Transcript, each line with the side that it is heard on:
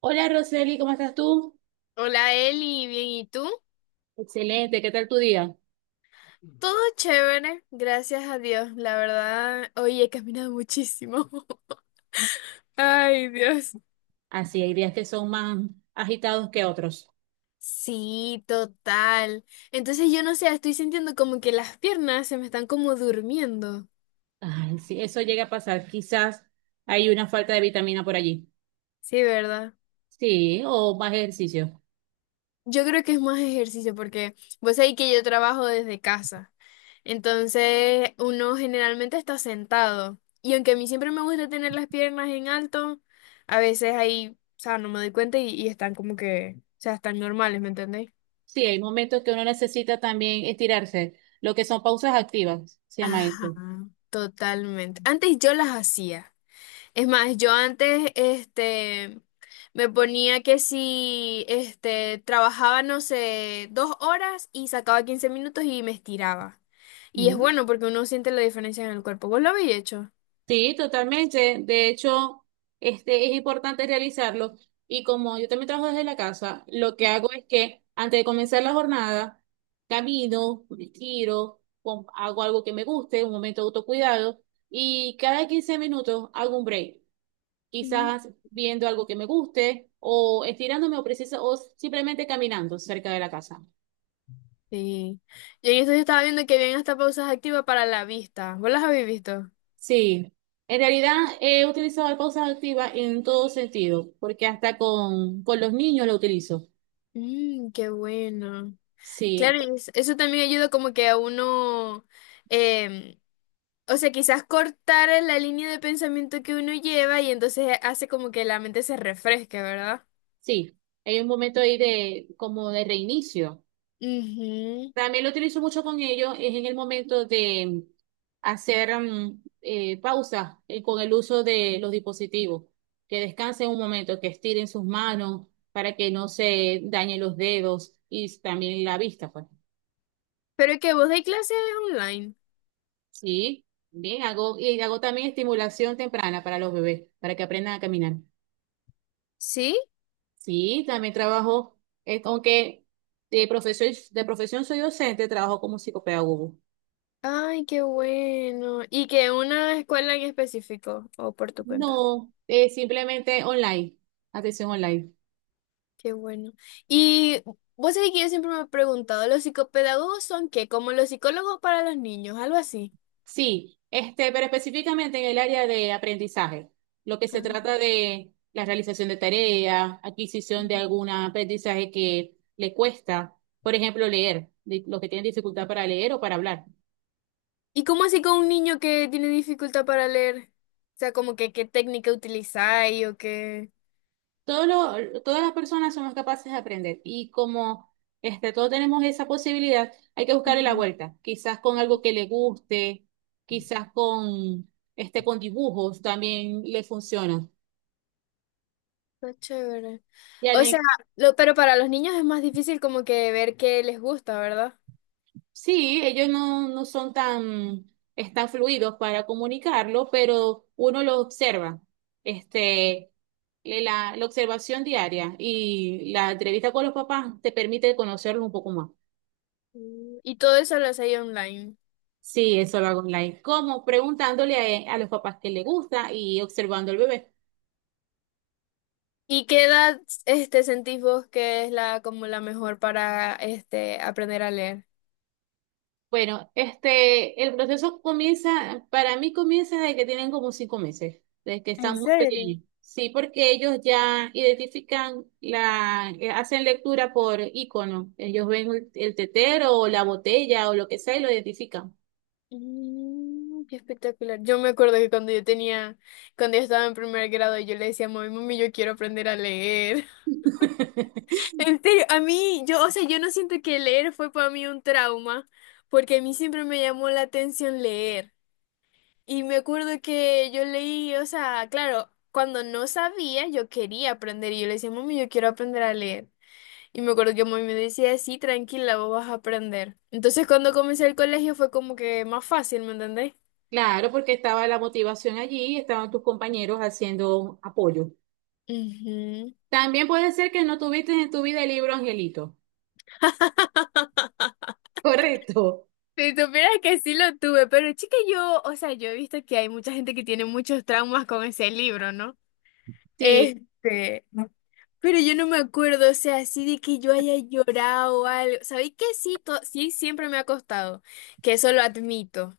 right: Hola Roseli, ¿cómo estás tú?
left: Hola Eli, bien, ¿y tú?
right: Excelente, ¿qué tal tu día?
left: Todo chévere, gracias a Dios, la verdad. Hoy he caminado muchísimo. Ay, Dios.
right: Así, hay días que son más agitados que otros.
left: Sí, total. Entonces yo no sé, estoy sintiendo como que las piernas se me están como durmiendo.
right: Ay, sí, eso llega a pasar. Quizás hay una falta de vitamina por allí.
left: Sí, ¿verdad?
right: Sí, o más ejercicio.
left: Yo creo que es más ejercicio porque vos sabés que yo trabajo desde casa. Entonces uno generalmente está sentado. Y aunque a mí siempre me gusta tener las piernas en alto, a veces ahí, o sea, no me doy cuenta y están como que, o sea, están normales, ¿me entendéis?
right: Sí, hay momentos que uno necesita también estirarse, lo que son pausas activas, se llama
left: Ajá,
right: eso.
left: totalmente. Antes yo las hacía. Es más, yo antes, me ponía que si, trabajaba, no sé, 2 horas y sacaba 15 minutos y me estiraba. Y es
right: Ujú.
left: bueno porque uno siente la diferencia en el cuerpo. ¿Vos lo habéis hecho?
right: Sí, totalmente. De hecho, este es importante realizarlo. Y como yo también trabajo desde la casa, lo que hago es que antes de comenzar la jornada, camino, respiro, hago algo que me guste, un momento de autocuidado, y cada 15 minutos hago un break,
left: Mm.
right: quizás viendo algo que me guste, o estirándome o precisa, o simplemente caminando cerca de la casa.
left: Sí. Yo en esto yo estaba viendo que habían hasta pausas activas para la vista. ¿Vos las habéis visto?
right: Sí, en realidad he utilizado la pausa activa en todo sentido, porque hasta con los niños lo utilizo.
left: Mmm, qué bueno.
right: Sí,
left: Claro, y eso también ayuda como que a uno em, o sea, quizás cortar la línea de pensamiento que uno lleva y entonces hace como que la mente se refresque, ¿verdad?
right: sí, hay un momento ahí de como de reinicio.
left: Ujú.
right: También lo utilizo mucho con ellos, es en el momento de hacer pausa con el uso de los dispositivos, que descansen un momento, que estiren sus manos para que no se dañen los dedos y también la vista, pues.
left: Pero que vos dais clases online.
right: Sí, bien, hago, y hago también estimulación temprana para los bebés, para que aprendan a caminar.
left: ¿Sí?
right: Sí, también trabajo, aunque de profesión soy docente, trabajo como psicopedagogo.
left: Ay, qué bueno. ¿Y que una escuela en específico, o por tu cuenta?
right: No, simplemente online, atención online.
left: Qué bueno. Y vos sabés que yo siempre me he preguntado, ¿los psicopedagogos son qué? ¿Como los psicólogos para los niños? Algo así.
right: Sí, este, pero específicamente en el área de aprendizaje, lo que se
left: Ah.
right: trata de la realización de tareas, adquisición de algún aprendizaje que le cuesta, por ejemplo, leer, los que tienen dificultad para leer o para hablar.
left: ¿Y cómo así con un niño que tiene dificultad para leer? O sea, ¿como que qué técnica utilizáis o qué?
right: Todas las personas somos capaces de aprender y como este, todos tenemos esa posibilidad, hay que buscarle la
left: Ujú.
right: vuelta, quizás con algo que le guste, quizás con, este, con dibujos también le funciona.
left: Está chévere.
right: Y
left: O sea,
right: al-
left: lo, pero para los niños es más difícil como que ver qué les gusta, ¿verdad?
right: sí, ellos no, no son tan, están fluidos para comunicarlo, pero uno lo observa, este, la observación diaria y la entrevista con los papás te permite conocerlos un poco más.
left: Mm. Y todo eso lo hacéis online.
right: Sí, eso lo hago online. ¿Cómo? Preguntándole a los papás qué le gusta y observando al bebé.
left: ¿Y qué edad sentís vos que es la como la mejor para aprender a leer?
right: Bueno, este, el proceso comienza, para mí comienza desde que tienen como 5 meses, desde que
left: ¿En
right: están muy
left: serio?
right: pequeños. Sí, porque ellos ya identifican hacen lectura por icono. Ellos ven el tetero o la botella o lo que sea y lo identifican.
left: Mm, qué espectacular. Yo me acuerdo que cuando yo tenía, cuando yo estaba en primer grado, yo le decía, a mami, mami, yo quiero aprender a leer. En serio, a mí, yo, o sea, yo no siento que leer fue para mí un trauma, porque a mí siempre me llamó la atención leer. Y me acuerdo que yo leí, o sea, claro, cuando no sabía, yo quería aprender y yo le decía, mami, yo quiero aprender a leer. Y me acuerdo que mami me decía, sí, tranquila, vos vas a aprender. Entonces, cuando comencé el colegio fue como que más fácil, ¿me entendés?
right: Claro, porque estaba la motivación allí, estaban tus compañeros haciendo apoyo.
left: Ujú.
right: También puede ser que no tuviste en tu vida el libro Angelito. Correcto.
left: Si supieras que sí lo tuve, pero chica, yo, o sea, yo he visto que hay mucha gente que tiene muchos traumas con ese libro, ¿no?
right: Sí,
left: Este, pero yo no me acuerdo, o sea, así de que yo haya llorado o algo. ¿Sabéis que sí? Sí, siempre me ha costado, que eso lo admito.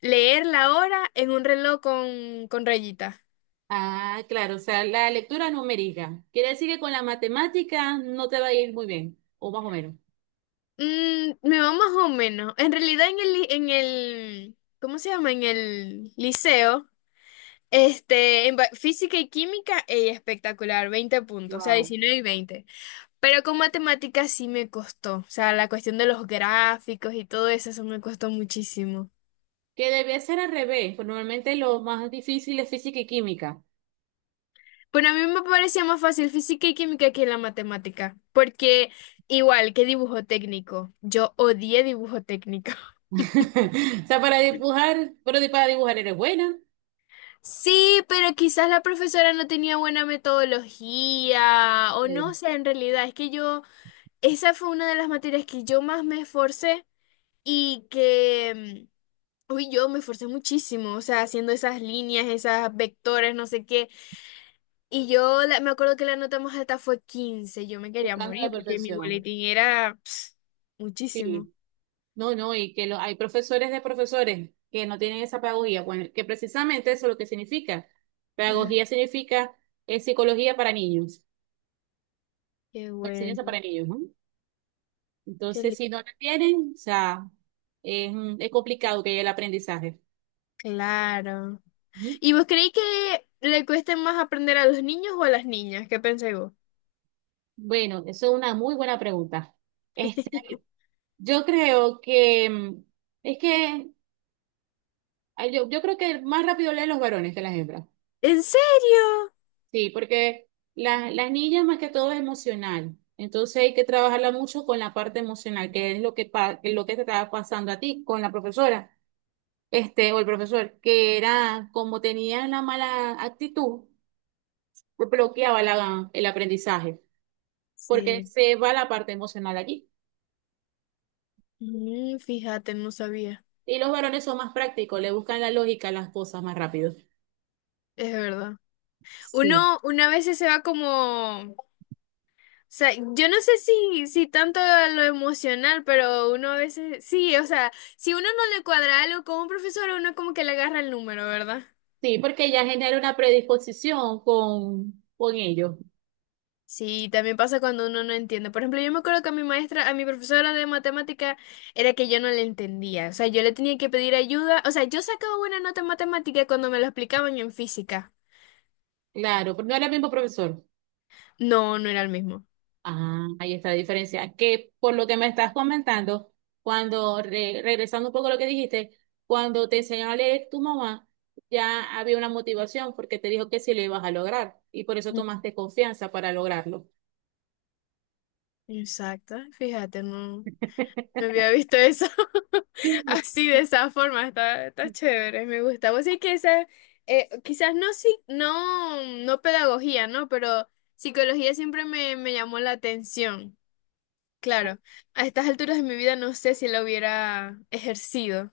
left: Leer la hora en un reloj con rayita.
right: ah, claro, o sea, la lectura numérica. Quiere decir que con la matemática no te va a ir muy bien, o más o menos.
left: Mm, me va más o menos. En realidad en el, en el, ¿cómo se llama? En el liceo, en física y química, ella espectacular, 20 puntos, o sea,
right: Wow.
left: 19 y 20. Pero con matemáticas sí me costó. O sea, la cuestión de los gráficos y todo eso, eso me costó muchísimo.
right: Que debe ser al revés, pues normalmente lo más difícil es física y química.
left: Bueno, a mí me parecía más fácil física y química que la matemática, porque igual que dibujo técnico, yo odié dibujo técnico.
right: O sea, para dibujar, pero para dibujar eres buena,
left: Sí, pero quizás la profesora no tenía buena metodología o
right: eh,
left: no sé, en realidad es que yo, esa fue una de las materias que yo más me esforcé y que uy, yo me esforcé muchísimo, o sea, haciendo esas líneas, esas vectores, no sé qué. Y yo me acuerdo que la nota más alta fue 15. Yo me quería
right: buscando la
left: morir porque mi
right: perfección.
left: boletín era ps, muchísimo.
right: Sí, no, no, y hay profesores de profesores que no tienen esa pedagogía, bueno, que precisamente eso es lo que significa.
left: Ah,
right: Pedagogía significa psicología para niños.
left: qué
right: Enseñanza
left: bueno,
right: para niños, ¿no?
left: qué
right: Entonces,
left: li-
right: si no la tienen, o sea, es complicado que haya el aprendizaje.
left: claro.
right: Ujú.
left: ¿Y vos creéis que le cueste más aprender a los niños o a las niñas? ¿Qué pensáis vos?
right: Bueno, eso es una muy buena pregunta. Este, yo creo que es que yo creo que más rápido leen los varones que las hembras.
left: ¿En serio?
right: Sí, porque las niñas más que todo es emocional. Entonces hay que trabajarla mucho con la parte emocional, que es lo que, que es lo que te estaba pasando a ti con la profesora, este, o el profesor, que era como tenía la mala actitud bloqueaba el aprendizaje, porque
left: Sí.
right: se va la parte emocional allí.
left: Mm, fíjate, no sabía.
right: Y los varones son más prácticos, le buscan la lógica a las cosas más rápido.
left: Es verdad.
right: Sí,
left: Uno, una vez se va como o sea, yo no sé si tanto a lo emocional, pero uno a veces, sí, o sea, si uno no le cuadra algo con un profesor, uno como que le agarra el número, ¿verdad?
right: sí, porque ya genera una predisposición con ellos.
left: Sí, también pasa cuando uno no entiende. Por ejemplo, yo me acuerdo que a mi maestra, a mi profesora de matemática, era que yo no le entendía. O sea, yo le tenía que pedir ayuda. O sea, yo sacaba buena nota en matemática cuando me lo explicaban en física.
right: Claro, porque no era el mismo profesor.
left: No, no era el mismo.
right: Ah, ahí está la diferencia. Que por lo que me estás comentando, cuando, regresando un poco a lo que dijiste, cuando te enseñó a leer tu mamá, ya había una motivación porque te dijo que sí lo ibas a lograr y por eso
left: Mm.
right: tomaste confianza para lograrlo.
left: Exacto, fíjate, no. No había visto eso así, de esa forma, está, chévere, me gusta. Vos sí que esa, quizás no, sí, no, no pedagogía, ¿no? Pero psicología siempre me llamó la atención. Claro, a estas alturas de mi vida no sé si la hubiera ejercido,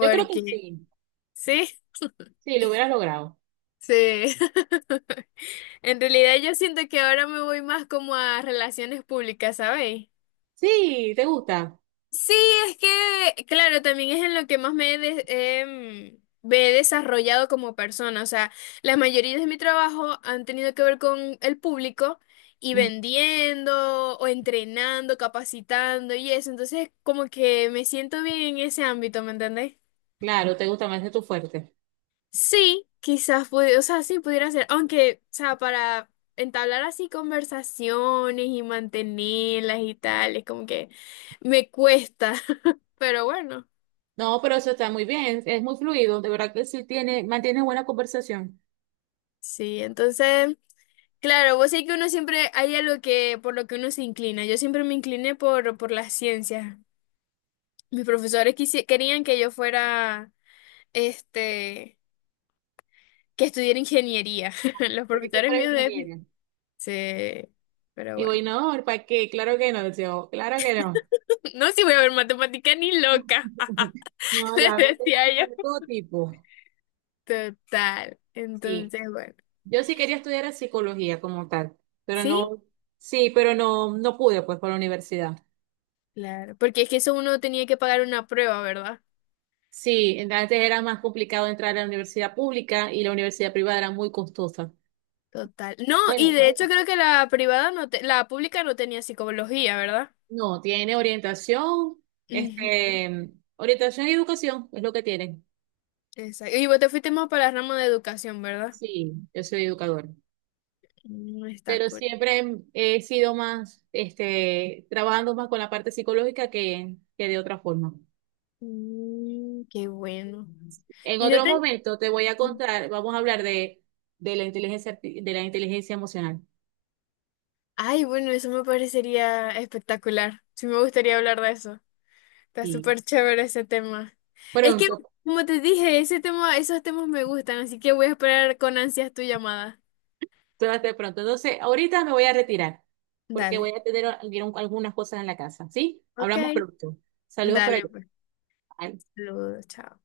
right: Yo creo que sí,
left: sí,
right: sí, lo hubieras logrado.
left: sí. En realidad yo siento que ahora me voy más como a relaciones públicas, ¿sabéis?
right: Sí, te gusta.
left: Sí, es que, claro, también es en lo que más me he, me he desarrollado como persona. O sea, la mayoría de mi trabajo han tenido que ver con el público y
right: Mm,
left: vendiendo o entrenando, capacitando y eso. Entonces, como que me siento bien en ese ámbito, ¿me entendés?
right: claro, te gusta más de tu fuerte.
left: Sí, quizás, o sea, sí pudiera ser, aunque, o sea, para entablar así conversaciones y mantenerlas y tal, es como que me cuesta, pero bueno.
right: No, pero eso está muy bien, es muy fluido, de verdad que sí tiene, mantiene buena conversación.
left: Sí, entonces, claro, vos sé que uno siempre hay algo que por lo que uno se inclina. Yo siempre me incliné por las ciencias. Mis profesores querían que yo fuera, este, que estudiara ingeniería. Los
right: Tiene que
left: profesores
right: ser
left: míos de.
right: ingeniero.
left: Sí, pero
right: Y
left: bueno.
right: voy, no, ¿para qué? Claro que no, yo, claro que no.
left: No, si voy a ver matemática ni loca,
right: No, la
left: les
right: hago temática
left: decía
right: de
left: yo.
right: todo tipo.
left: Total.
right: Sí,
left: Entonces, bueno.
right: yo sí quería estudiar psicología como tal, pero
left: Sí,
right: no, sí, pero no, no pude pues por la universidad.
left: claro. Porque es que eso uno tenía que pagar una prueba, ¿verdad?
right: Sí, antes era más complicado entrar a la universidad pública y la universidad privada era muy costosa.
left: Total. No, y
right: Bueno,
left: de hecho creo que la privada la pública no tenía psicología, ¿verdad?
right: no, tiene orientación,
left: Ujú.
right: este, orientación y educación es lo que tiene.
left: Exacto. Y vos te fuiste más para el ramo de educación, ¿verdad?
right: Sí, yo soy educador,
left: No, está
right: pero
left: cool.
right: siempre he sido más, este, trabajando más con la parte psicológica que de otra forma.
left: Mm, qué bueno.
right: En
left: Y no
right: otro
left: te.
right: momento te voy a contar, vamos a hablar de la inteligencia, de la inteligencia emocional.
left: Ay, bueno, eso me parecería espectacular. Sí me gustaría hablar de eso. Está
right: Y
left: súper chévere ese tema. Es que,
right: pronto,
left: como te dije, ese tema, esos temas me gustan, así que voy a esperar con ansias tu llamada.
right: suerte pronto. Entonces, ahorita me voy a retirar porque
left: Dale.
right: voy a tener algunas cosas en la casa, ¿sí? Hablamos
left: Ok.
right: pronto. Saludos por
left: Dale,
right: allá.
left: pues.
right: Bye.
left: Saludos, chao.